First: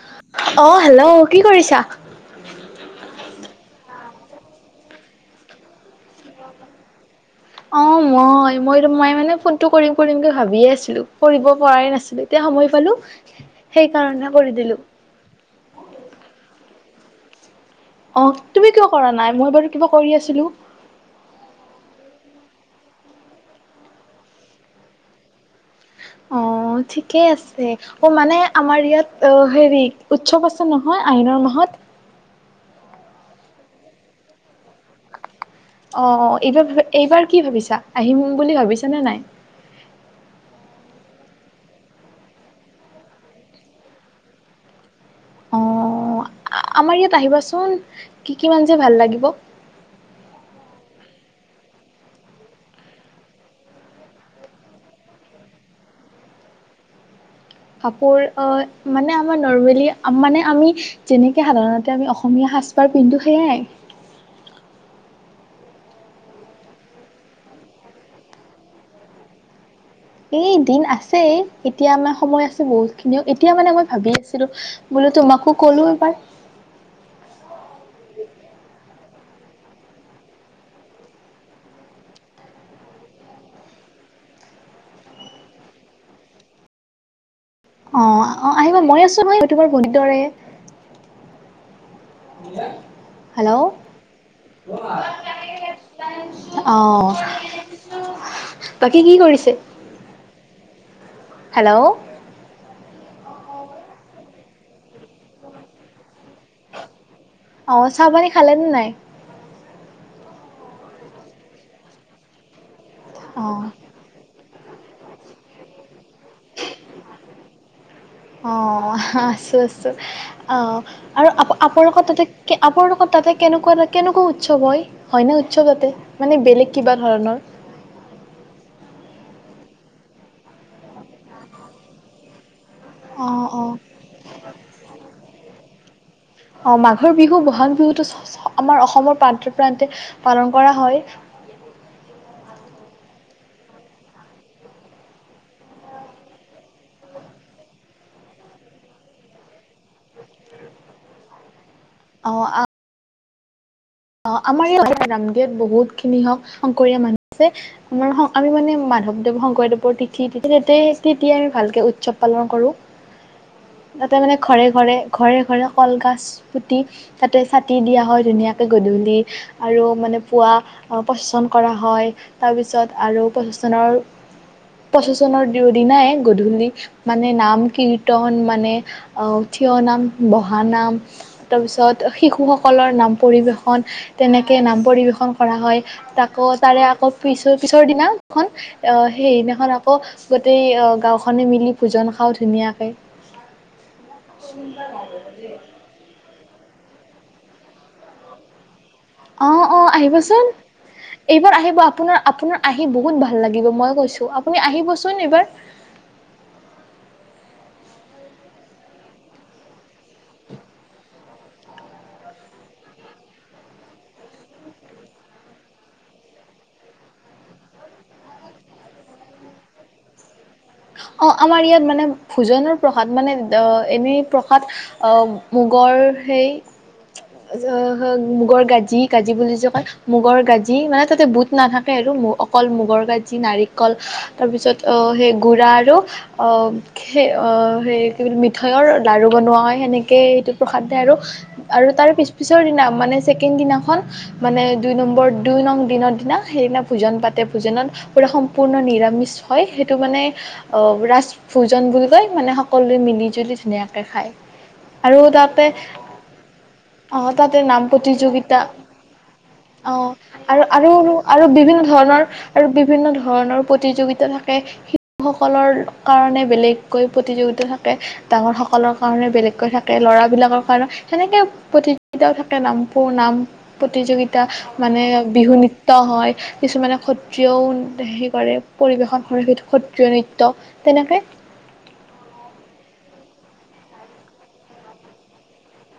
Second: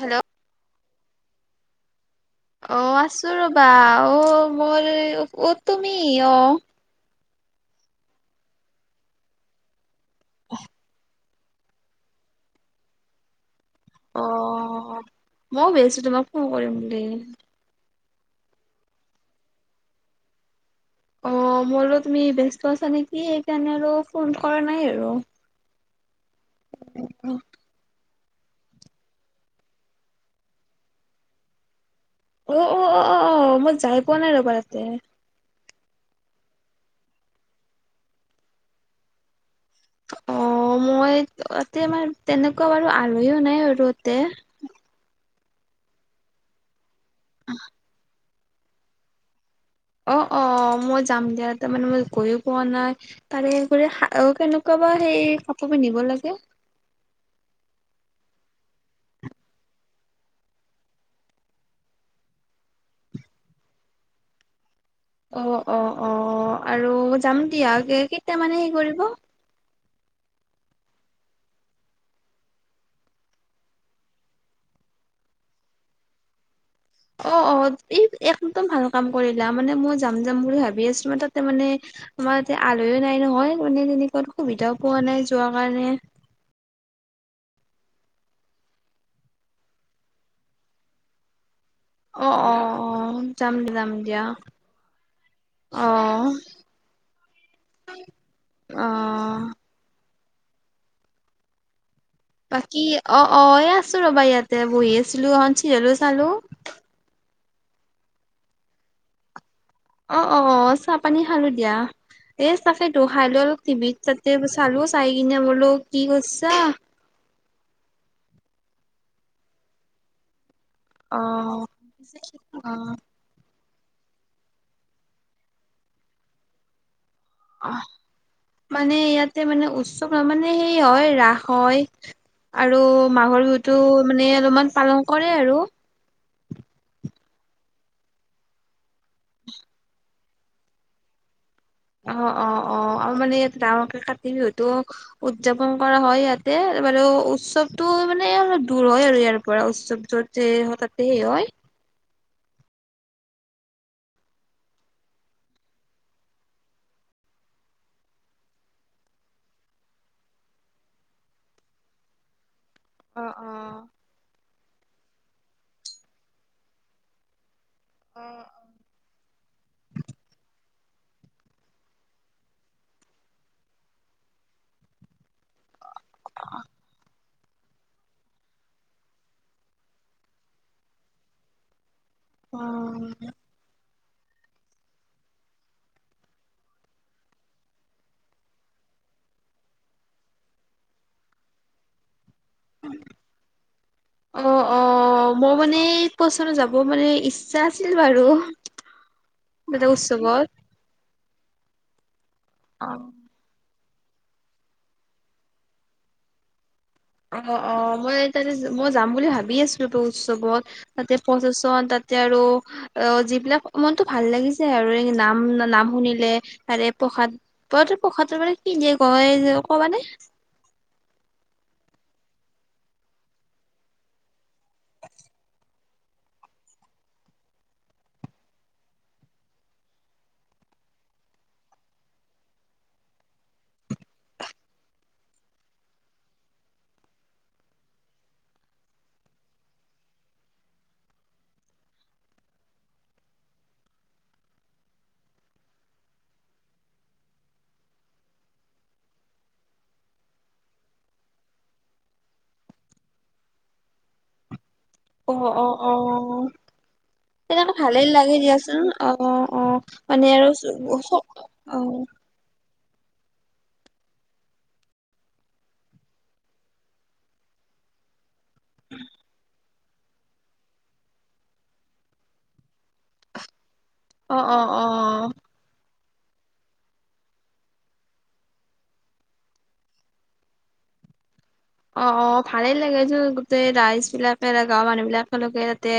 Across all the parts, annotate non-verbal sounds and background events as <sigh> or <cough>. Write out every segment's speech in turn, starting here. Hello! অ hello! কি কৰিছা? বা! অ'! মোৰ অ'! তুমি অ'! অ'! মই, মই, মই মানে, ফোনটো কৰিম কৰিমগৈ ভাবিয়ে আছিলোঁ। কৰিব পৰাই নাছিলোঁ। এতিয়া সময় পালোঁ অ'! মইয়ো ভাবিছোঁ তোমাক ফোন কৰিম বুলি! উম! অ'! তুমি কিয় কৰা নাই। মই বাৰু কিবা কৰি আছিলোঁ। অ'! মই আৰু তুমি ব্যস্ত আছা নেকি! সেইকাৰণে, আৰু ফোন কৰা নাই আৰু। অ'! ঠিকেই অ আছে। অ'! মানে, আমাৰ ইয়াত অ'! হেৰি উৎসৱ আছে নহয় আইনৰ মাহত। অ' অ' অ' অ' অ! মই যাই পোৱা নাই ৰ'বা তাতে। অ'! এইবাৰ, এইবাৰ কি ভাবিছা? আহিম বুলি ভাবিছ নে নাই? অ'! মই তাতে, আমাৰ তেনেকুৱা বাৰু আলহীও নাই বাৰু তাতে। অ'! আমাৰ ইয়াত আহিবাচোন। কি কিমান যে ভাল লাগিব। অ' অ'! মই যাম দিয়া। তাৰমানে, মই গইয়ো পোৱা নাই। তাৰে, কেনেকুৱা বা সেই কাপোৰ পিন্ধিব লাগে। কাপোৰ আঁ মানে, আমাৰ নৰ্মেলি মানে, আমি যেনেকে সাধাৰণতে আমি অসমীয়া সাজপাৰ পিন্ধো সেয়াই। অ অ অ আৰু যাম দিয়া কে কেইটামানে হেৰি কৰিব। এই দিন আছে এতিয়া আমাৰ সময় আছে বহুত খিনিও এতিয়া মানে মই ভাবি আছিলো বোলো তোমাকো কলো এবাৰ। অ অ এই একদম ভাল। কাম কৰিলা মানে মই যাম যাম বুলি ভাবি আছো মই তাতে মানে আমাৰ ইতে আলহিও নাই নহয় মানে তেনেকুৱাত সুবিধাও পোৱা নাই যোৱা কাৰণে। অ অহ আহিব মই আছো নহয় মই তোমাৰ ভনীৰ দৰে। অ অ অ হেল্ল' যাম অহ যাম দিয়া অ অ বাকী কি কৰিছে? হেল্ল'। বাকী অ অয় আছো ৰবা ইয়াতে বহি আছিলো অন চিৰলো চালো। অ চাহপানী খালেনে নাই। অ অ অ চাহ পানী খালো দিয়া এ। কেই তো খাই লৈ অলপ অ টিভিত। ত চালো চাই কিনে বোলো কি কৰিছা। অ আছো আছো। অ অ আৰু আ আপোনা লক তাতে অ আপোনা লক তাতে কেনেকুৱা লা- কেনেকুৱা উৎসৱ হয় হয়নে উৎসৱ তাতে মানে বেলেগ কিবা। ধৰণৰ? অ মানে ইয়াত মানে উৎসৱ নহ মানে সেই হয় ৰাস হয়। আৰু মাঘৰ অ', বিহুটো অ'। মানে অলপমান পালন কৰে আৰু। অ মাঘৰ বিহু বহাগ বিহুতো আমাৰ অসমৰ প্ৰান্তে প্ৰান্তে পালন কৰা হয়। অ অ অ আৰু মানে ই ডাঙৰকে কাতি বিহুটো উদযাপন কৰা হয় ইয়াতে বাৰু উৎসৱটো মানে অলপ দূৰ হয় আৰু ইয়াৰ পৰা উৎসৱ যত যে হয় তাতে সেই হয়। অ অহ। অ আমাৰ ই ৰামদোত বহুতখিনি হওক শংকৰীয়া মানুহ আছে আমাৰ আমি মানে মাধৱদেৱ শংকৰদেৱৰ তিথি তে তিয়ে আমি ভালকে উৎসৱ পালন কৰো। অ অ ঘৰে ঘৰে ঘৰে কল গছ পুতি তাতে ছাটি দিয়া হয় ধুনীয়াক- দুলি আৰু মানে পোৱা পচেচন কৰা হয় তাৰ পাছত আৰু পচেচনৰ পচেচনৰ দিউত- দিনাই গধূলি মানে। মানে নাম কীৰ্তন মানে অ থিয় নাম, বহানাম তাৰপিছত অ শিশুসকলৰ নাম। তেনেকে নাম পৰিবেশন কৰা হয় আকৌ তাৰে আকৌ পিছৰ পিছৰ দিনাখন আহ সেইদিনাখন আকৌ গোটেই গাওঁখনে মিলি ভোজন খাওঁ। ধুনীয়াকৈ। অ হ মানে ইচ্ছা আছিল বাৰু। অ অ দাদা আহিবচোন। উৎসৱত এইবাৰ আহিব আপোনাৰ। আপোনাৰ আহি অ বহুত ভাল লাগিব মই। গৈছো আপুনি আহিবচোন এইবাৰ। অ অ মই তাতে মই যাম বুলি ভাবি আছো এই উৎসৱত তাতে প্ৰচেচন তাতে আৰু অ যিবিলাক মনটো ভাল লাগিছে আৰু নাম নাম শুনিলে ত প্ৰসাদ প্ৰসাদ মানে কি দিয়ে ক যে কবানে অ আমাৰ ইয়াত মানে ভোজনৰ প্ৰসাদ মানে এনেই প্ৰসাদ আহ মুগৰ সেই মুগৰ গাজি গাজি বুলি যে ক মুগৰ গাজি মানে তাতে বুট নাথাকে আৰু অকল মুগৰ গাজি নাৰিকল তাৰ পিছত আহ সেই গুড়া আৰু সেই সে কি বুলি মিঠৈৰ লাড়ু বনোৱা হয় সেনেকৈ সেইটো প্ৰসাদে আৰু আৰু তাৰ পিছ পিছৰ দিনা মানে ছেকেণ্ড দিনাখন মানে দুই নম্বৰ দুই নং দিনৰ দিনা সেইদিনা ভোজন পাতে ভোজনত পূৰা সম্পূৰ্ণ নিৰামিষ হয় সেইটো মানে অ ৰাজ ভোজন বুলি কয় মানে সকলোৱে মিলি জুলি ধুনীয়াকে খায় আৰু অ অ তাতে অ অ তাতে সেইনে নাম ভালেই লাগে প্ৰতিযোগিতা দিয়াচোন অ অ মানে আৰু আৰু অ বিভিন্ন ধৰণৰ আৰু বিভিন্ন ধৰণৰ প্ৰতিযোগিতা থাকে লোক সকলৰ কাৰণে বেলেগকৈ প্ৰতিযোগিতা থাকে ডাঙৰসকলৰ কাৰণে বেলেগকৈ থাকে ল'ৰাবলাকৰ কাৰণে সেনেকে প্ৰতিযোগিতাও থাকে নামবোৰ নাম প্ৰতিযোগিতা অ মানে অ বিহু নৃত্য হয় কিছুমানে সত্ৰিয়াও হেৰি কৰে পৰিৱেশন কৰে সেই নৃত্য তেনেকে অ অ ভালেই লাগে গোটেই ৰাইজ বিলাকে গাঁৱৰ মানুহ বিলাকে তাতে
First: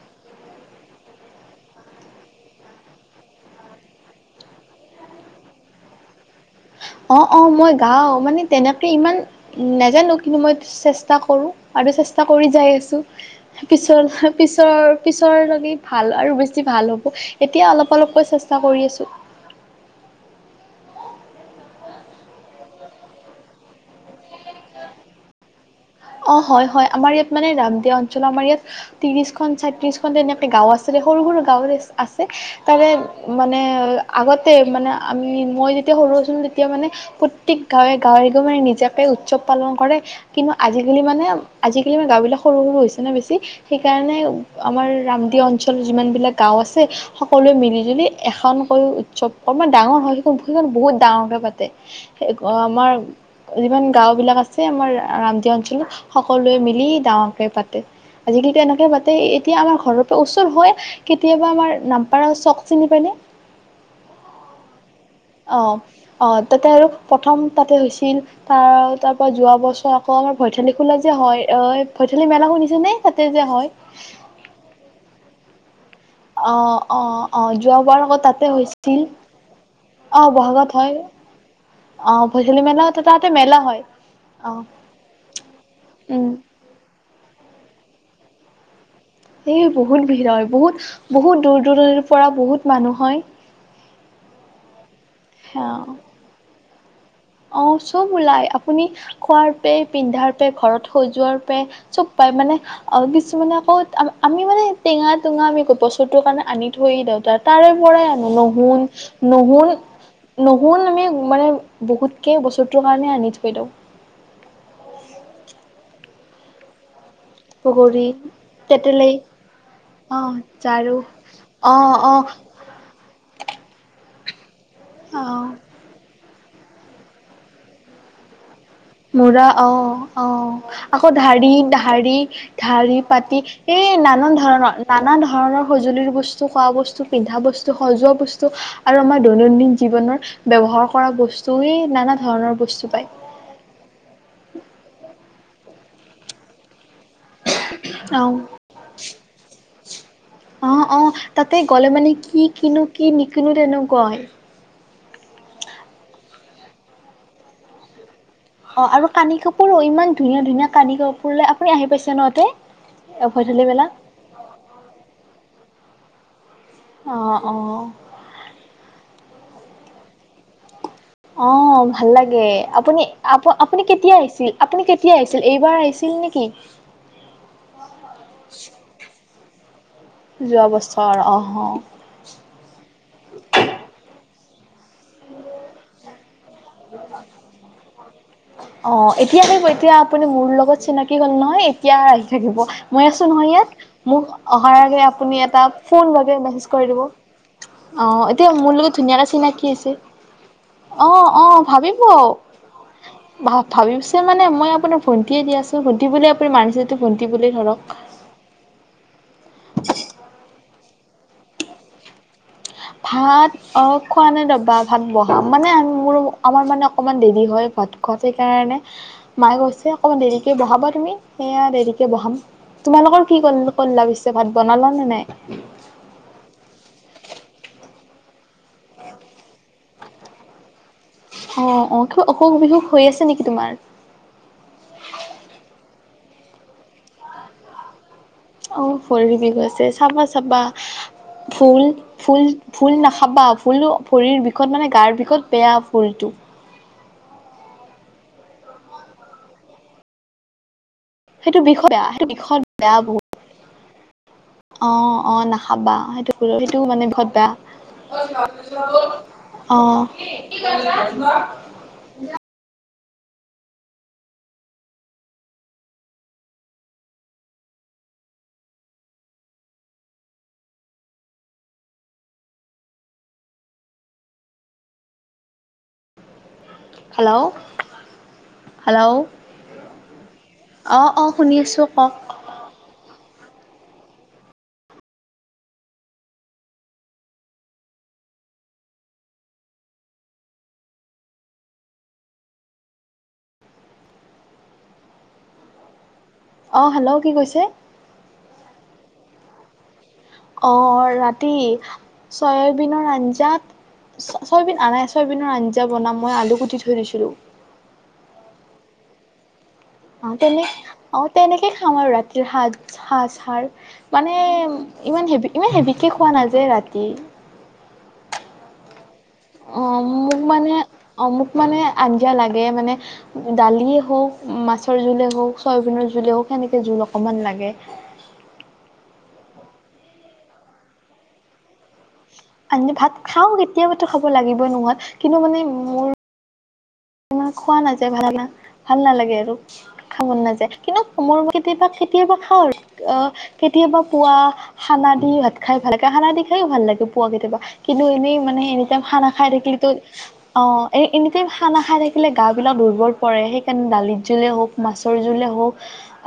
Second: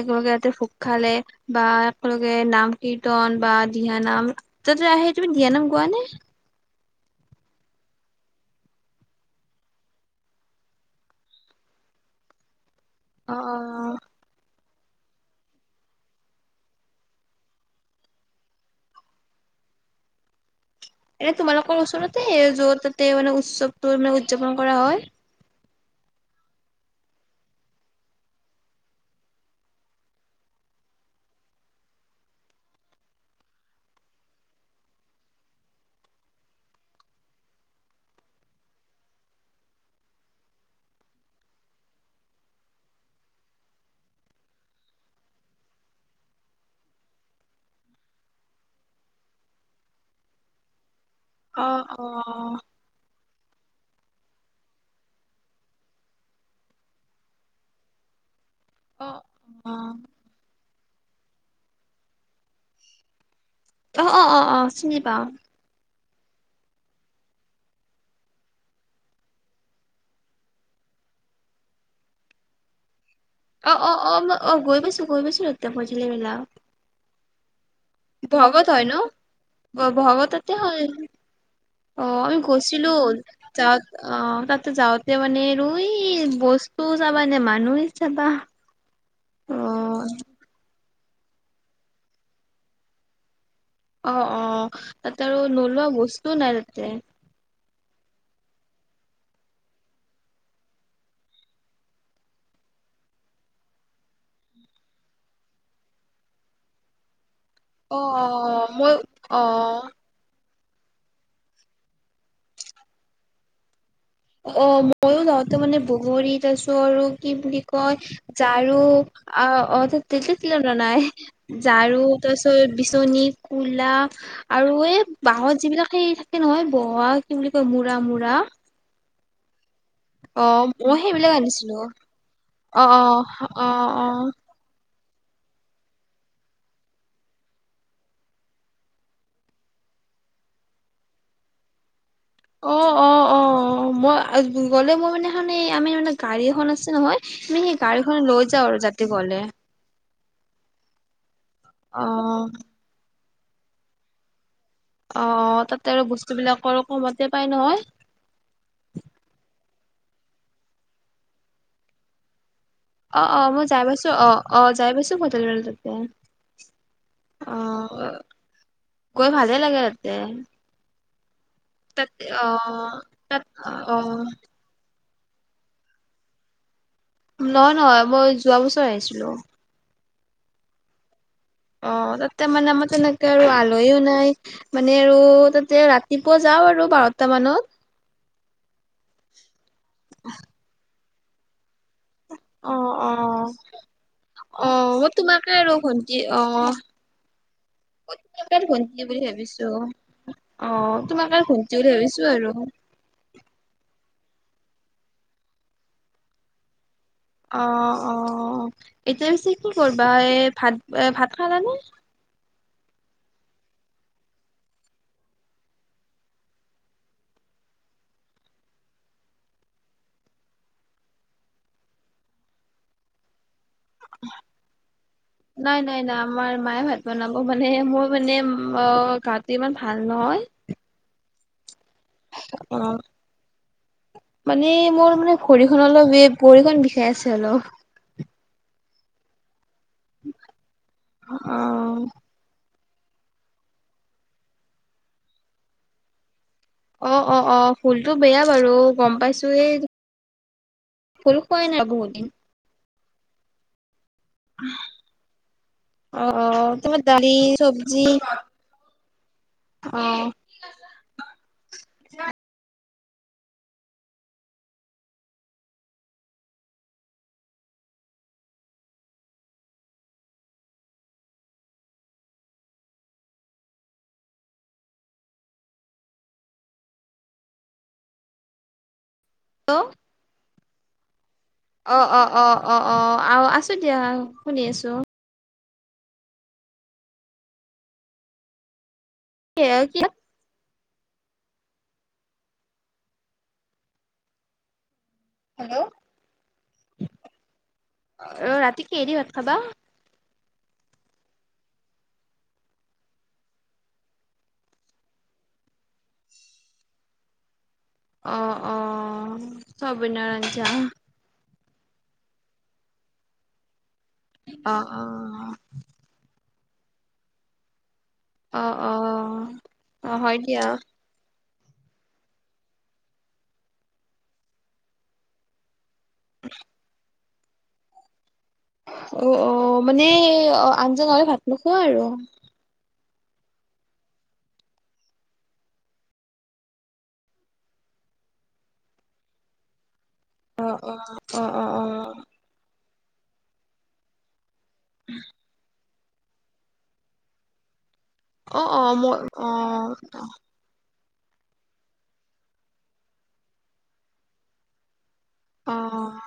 একেলগে তাতে ভোগ খালে বা একেলগে নাম কীৰ্তন বা দিহানাম তাতে সেই তুমি দিহানাম গোৱা নে অ অ মই গাওঁ মানে তেনেকে ইমান নাজানো কিন্তু মই চেষ্টা কৰো আৰু চেষ্টা কৰি যাই আছো অ অ পিছত পিছতৰ পিছৰে ভাল আৰু বেছি ভাল হ'ব এতিয়া অলপ অলপকৈ চেষ্টা কৰি আছো এনে তোমালোকৰ ওচৰতে যত তাতে মানে উৎসৱটো মানে উদযাপন কৰা হয় অ হয় হয় আমাৰ ইয়াত মানে ৰাম দিয়া অঞ্চল আমাৰ ইয়াত ত্ৰিশখন ছয়ত্ৰিশখন তেনেকে গাঁও আছিল সৰু সৰু গাঁওৰে আছে তাৰে মানে আগতে মানে আমি মই যেতিয়া সৰু আছিলো তেতিয়া মানে প্ৰত্যেক গাঁৱে গাঁৱে গ মানে নিজাকে উৎসৱ পালন কৰে কিন্তু আজিকালি মানে আজিকালি মানে গাঁওবিলাক সৰু সৰু হৈছে ন বেছি সেইকাৰণে আমাৰ ৰামদিয়া অঞ্চলৰ যিমানবিলাক গাঁও আছে সকলোৱে মিলিজুলি এখনকৈ উৎসৱ কমান ডাঙৰ হয় সেইখন সেইখন বহুত ডাঙৰকে পাতে অ অ আমাৰ যিমান গাওঁ বিলাক আছে আমাৰ ৰাম অঞ্চলত সকলোৱে মিলি ডাঙৰকে পাতে আজিকালি তেনেকৈ অ পাতে এতিয়া অ আমাৰ ঘৰৰ পৰা ওচৰ হয় কেতিয়াবা আমাৰ নামপাৰা চখ চিনি পায় নে অ অ অ অ চিনি পাওঁ অ', অ তাতে আৰু প্ৰথম তাতে হৈছিল তাৰ তাৰ পৰা যোৱা বছৰ আকৌ আমাৰ ভৈথালি খোলা যে হয় অ ভৈথালি মেলা শুনিছা নে তাতে যে হয়? অ অ অ ম অ গৈ পাইছো গৈ পাইছো তে <unintelligible> অ অ অ যোৱা বাৰ আগত তাতে বহাগত হয় ন হৈছিল অ বহাগত হয় অ আমি ভৈঠালি মেলা গৈছিলো তাতে মেলা যা হয় অ তাতে যাওঁতে মানে ৰৈ উম। বস্তু ত যাবা নে মানুহ চাবা অ এ বহুত ভিৰ হয় বহুত বহুত দূৰ দূৰণিৰ পৰা বহুত মানুহ হয় অ অ তাতে আৰু সেয়া নোলোৱা বস্তুও নাই উ অ চব ওলাই আপুনি খোৱাৰ পে পিন্ধাৰ পে ঘৰত সজোৱাৰ পে চব পায় মানে অ কিছুমানে আকৌ আমি মানে টেঙা টেঙা আমি বছৰটোৰ কাৰণে আনি থৈ দিওঁ তাত তাৰে অ পৰাই অ আনো নহুন মই অ নহুন নহল তুমি মানে বহুত। একেই বস্তুটোৰ কাৰণে আনি থৈ দিওঁ। অ মইও যাওঁতে মানে বগৰীত আছো আৰু। কি বুলি কয় বগৰী ঝাৰু তেতেলী অ অ তে না নাই অ ঝাৰু অ তাৰপিছত বিচনী কলা। আৰু এই অ বাহত যিবিলাক সেই। নহয় বোৱা কি বুলি কয় বুৰা মূৰা। মূৰা অ অ মই আকৌ সেইবিলাক ঢাৰি আনিছিলো -ঢাৰি অ -ঢাৰি পাতি অ এ নানান ধৰণৰ। নানা ধৰণৰ সজুলিৰ বস্তু খোৱা বস্তু পিন্ধা বস্তু সজোৱা বস্তু আৰু আমাৰ দৈনন্দিন জীৱনৰ ব্যৱহাৰ কৰা বস্তু এই নানা। ধৰণৰ অ অ বস্তু পায় অ অ মই গলে মোৰ মানে এ আমি মানে গাড়ী এখন আ। ছে নহয় তুমি সেই গাড়ীখন অ'। লৈ যাও আৰু যাতে গ'লে। অ অ তাতে গ'লে অ মানে কি কিনো কি। কিনো তেনেকুৱাই। অ তাতে আৰু বস্তু বিলাক আৰু কমতে পাই নহয়। অ', আৰু কানি কাপোৰো ইমান ধুনীয়া ধুনীয়া কানদি কাপোৰলে আপুনি আহি পাইছে নহতে। অ- অ মই যাই পাইছো অ অ যাই পাইছো ভটেল। এ। অঁ অঁ। গৈ ভালে লাগে তাতে। অ ভাল তাত লাগে অ আপুনি আপ তাত আপুনি অ কেতিয়া আহিছিল আপুনি। আহিছিল এইবাৰ আহিছিল নেকি। নহয়- নহয় মই যোৱা বছৰ আহিছিলো। যোৱা বছৰ অ। অ তা ত মানে আমাৰ তেনেকে আৰু আলহী ও নাই। মানে আৰু তাতে ৰাতি। অ এতিয়া থিব এতিয়া আপুনি মোৰ লগত চিনাকি। কি'ল নহয়। আহি থাকিব অ মই অ আছো নহয় ইয়াত মোক অ অহাৰ আগে মই আপুনি তোমাকে এটা আৰু ফোন ভন্টি লগে অ মেছেজ কৰি দিব অ মই এতিয়া তোমাকে আৰু মোৰ লগত ভন্টি বুলি ধুনীয়াটা ভাবিছো চিনাকি আছে অ। তোমাক আৰু অ ভন্টি বুলি ভাবিব ভাবিছো আৰু ভাবি। মানে মই আপোনাক ভণ্টিয়ে দি আছো ভণ্টি বুলি আপুনি মানিছে। অ অ এতিয়া পিছে। কি কৰবা এ ভাল। ভাত ভাত খালানে ভাত অ খোৱা নাই ৰবা ভাত বনাম মানে মোৰ আমাৰ মানে অকমান দেৰি হয় ভাত খোৱাত সেইকাৰণে মায়ে কৈছে অকমান দেৰিকে বহাবা তুমি সেয়া দেৰিকে বহাম তোমালোকৰ কি কৰিল নাই নাই নাই আমাৰ মায়ে ভাত বনাব মানে অ মানে মোৰ মানে গাটো ইমান ভাল নহয় অ অ কিবা অসুখ বিসুখ অ হৈ আছে নেকি তোমাৰ মানে মোৰ মানে ভৰিখন অলপ ভৰিখন বিষাই আছে অলপ অঁ ভৰি বিষ হৈছে চাবা চাবা অ ফুল ফুল ফুল নাখাবা ফুল ভৰিৰ বিষত মানে গাৰ বিষত বেয়া ফুলটো অ অ অ ফুলটো বেয়া বাৰু গম পাইছো এই ভুল সেইটো খোৱাই নাই বিষয়া বহুত সেইটো দিন বিষয় বেয়া বহুত আহ আহ নাখাবা অ সেইটো অ সেইটো তোমাৰ মানে দালি বহত বেয়া চবজি আহ অ ন হেল্ল' হেল্ল' হেল্ল' অ অ অ অ অ অ অ অ আছো দিয়া শুনি আছো কিয়ে হেল্ল' অ হেল্ল' কি কৈছে অ ৰাতি কি এৰি ভাত খাবা অ ৰাতি চয়াবিনৰ আঞ্জাতচয়াবিন আ চয়াবিনৰ আঞ্জা বনাম মই আলু কুটি থৈ দিছিলো <unintelligible> অ অ অ চয়াবিনৰ তেনে আঞ্জা অ তেনে কে বিশেষ খাম আৰু ৰাতিৰ সাজ সাজ সাৰ মানে অ অ ইমান হেভি ইমান হেভিকে খোৱা নাই যে ৰা প্ৰতি অ অ অ হয় মোক দিয়া মানে অমুক মানে আঞ্জা লাগে মানে দালিয়েই হওক মাছৰ জোলেই হওক চয় জুলও সনে জোল অকমান লাগে অ অ মানে অ আজ্ঞানহলে ভাত নোখোৱা আৰু আ ভাত খাওঁ কেতিয়াবাটো খাব লাগিবই নহয় কিন্তু মানে মোৰ ইমান খোৱা নাযায় তেনভাল নালাগে আৰু খাব মন অ নাযায় অ কিন্তু কৰ অ অ কেতিয়াবা অ খেতিয়াবা খাওঁ আৰু আহ কেতিয়াবা পুৱা খানা দি ভাত খাই ভাল কাহানা দেখাই ভাল লাগে পুৱা কেতিয়াবা কিন্তু এনেই অ মানে অ এনে মই খানা খাই অ থাকিলো অ এ এনেকে খানা খাই থাকে আে গা বিলাক দুৰ্বল পৰে সেইকাৰণে দালিত জোলে হওক মাছ জ অ হওক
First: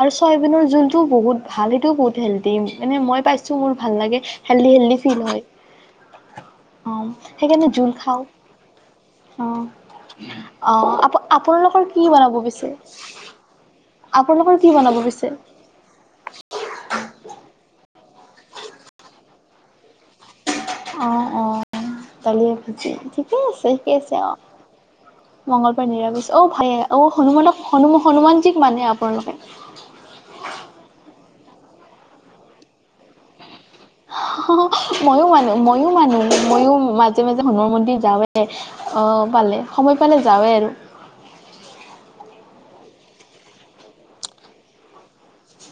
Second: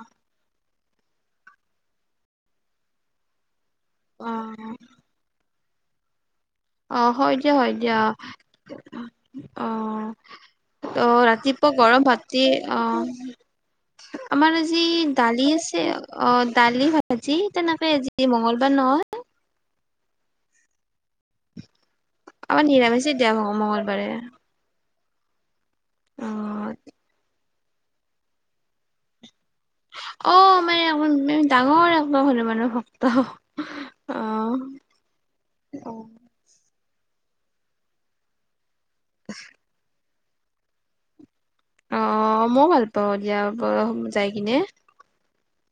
আৰু চয়নৰ জ সটো বহুত ভাল সেইটোও বহুত হেল্ডি মানে মই পাইছো মোৰ ভাল লাগে অ হেল্ডি হেল্ডি ফিল হয় <unintelligible> অ হয় দিয়া সেইকাৰণে হয় জোল দিয়া খাওঁ অ অ আপ ৰাতিপুৱা আপোনালোকৰ কি গৰম বনাব ভাত পিছে? আহ আপোনালোকৰ আমাৰ কি আজি বনাব পিছে? দালি আছে অ দালি আজি তেনেকে আজি মংগলবাৰ নহয় অ অ চালিয়ে আমাৰ খুজি নিৰামিষে দিয়া ঠিকে আছে ঠিকে মংগলবাৰে আছে অ মংগলবাৰ নিৰা গৈছে অ ভাইে অ হনুমানক হনু হনুমানজীক মানে আপোনালোকে অ মানে আকৌ ডাঙৰ একখলে মানুহ ভক্ত অ মইয়ো মানো মইয়ো মানো মইয়ো মাজে মাজে হণুমান মন্দিৰ যাওঁৱে অ পালে সময় মানে যাওৱেই আৰু আহ মই ভাল পাওঁ দিয়া যাই কিনে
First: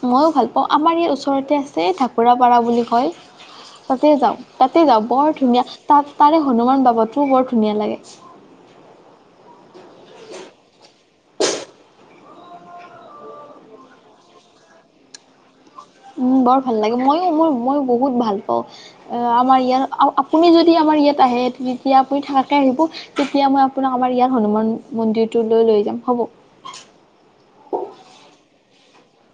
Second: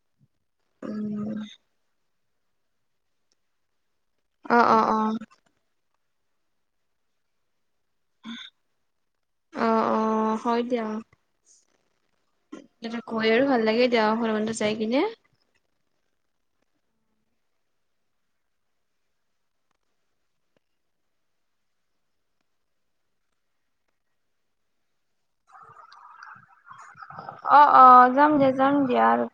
মইয়ো ভাল অঁ আমাৰ ইয়াত উম ওচৰতে আছে পুৰাপাৰা বুলি কয় তাতে যাওঁ অ অ তাতে অ যাওঁ বৰ ধুনীয়া তাত তাৰে হনুমান বাবা টোও বৰ ধুনীয়া লাগে আহ অ হয় দিয়া কৈ আৰু ভাল লাগে এতিয়া হনুমান মন্দিৰ যাই কিনে উম বৰ ভাল লাগে মইো মোৰ মইো বহুত ভাল পাওঁ আহ আমাৰ ইয়াত আপুনি যদি আমাৰ ইয়াত আহে তেতিয়া আপুনি থাকাকে আহিব তেতিয়া মই আপোনাক আমাৰ ইয়াত হনুমান মন্দিৰটোলৈ লৈ যাম হ'ব অ অ যাম দিয়া যাম দিয়া আৰু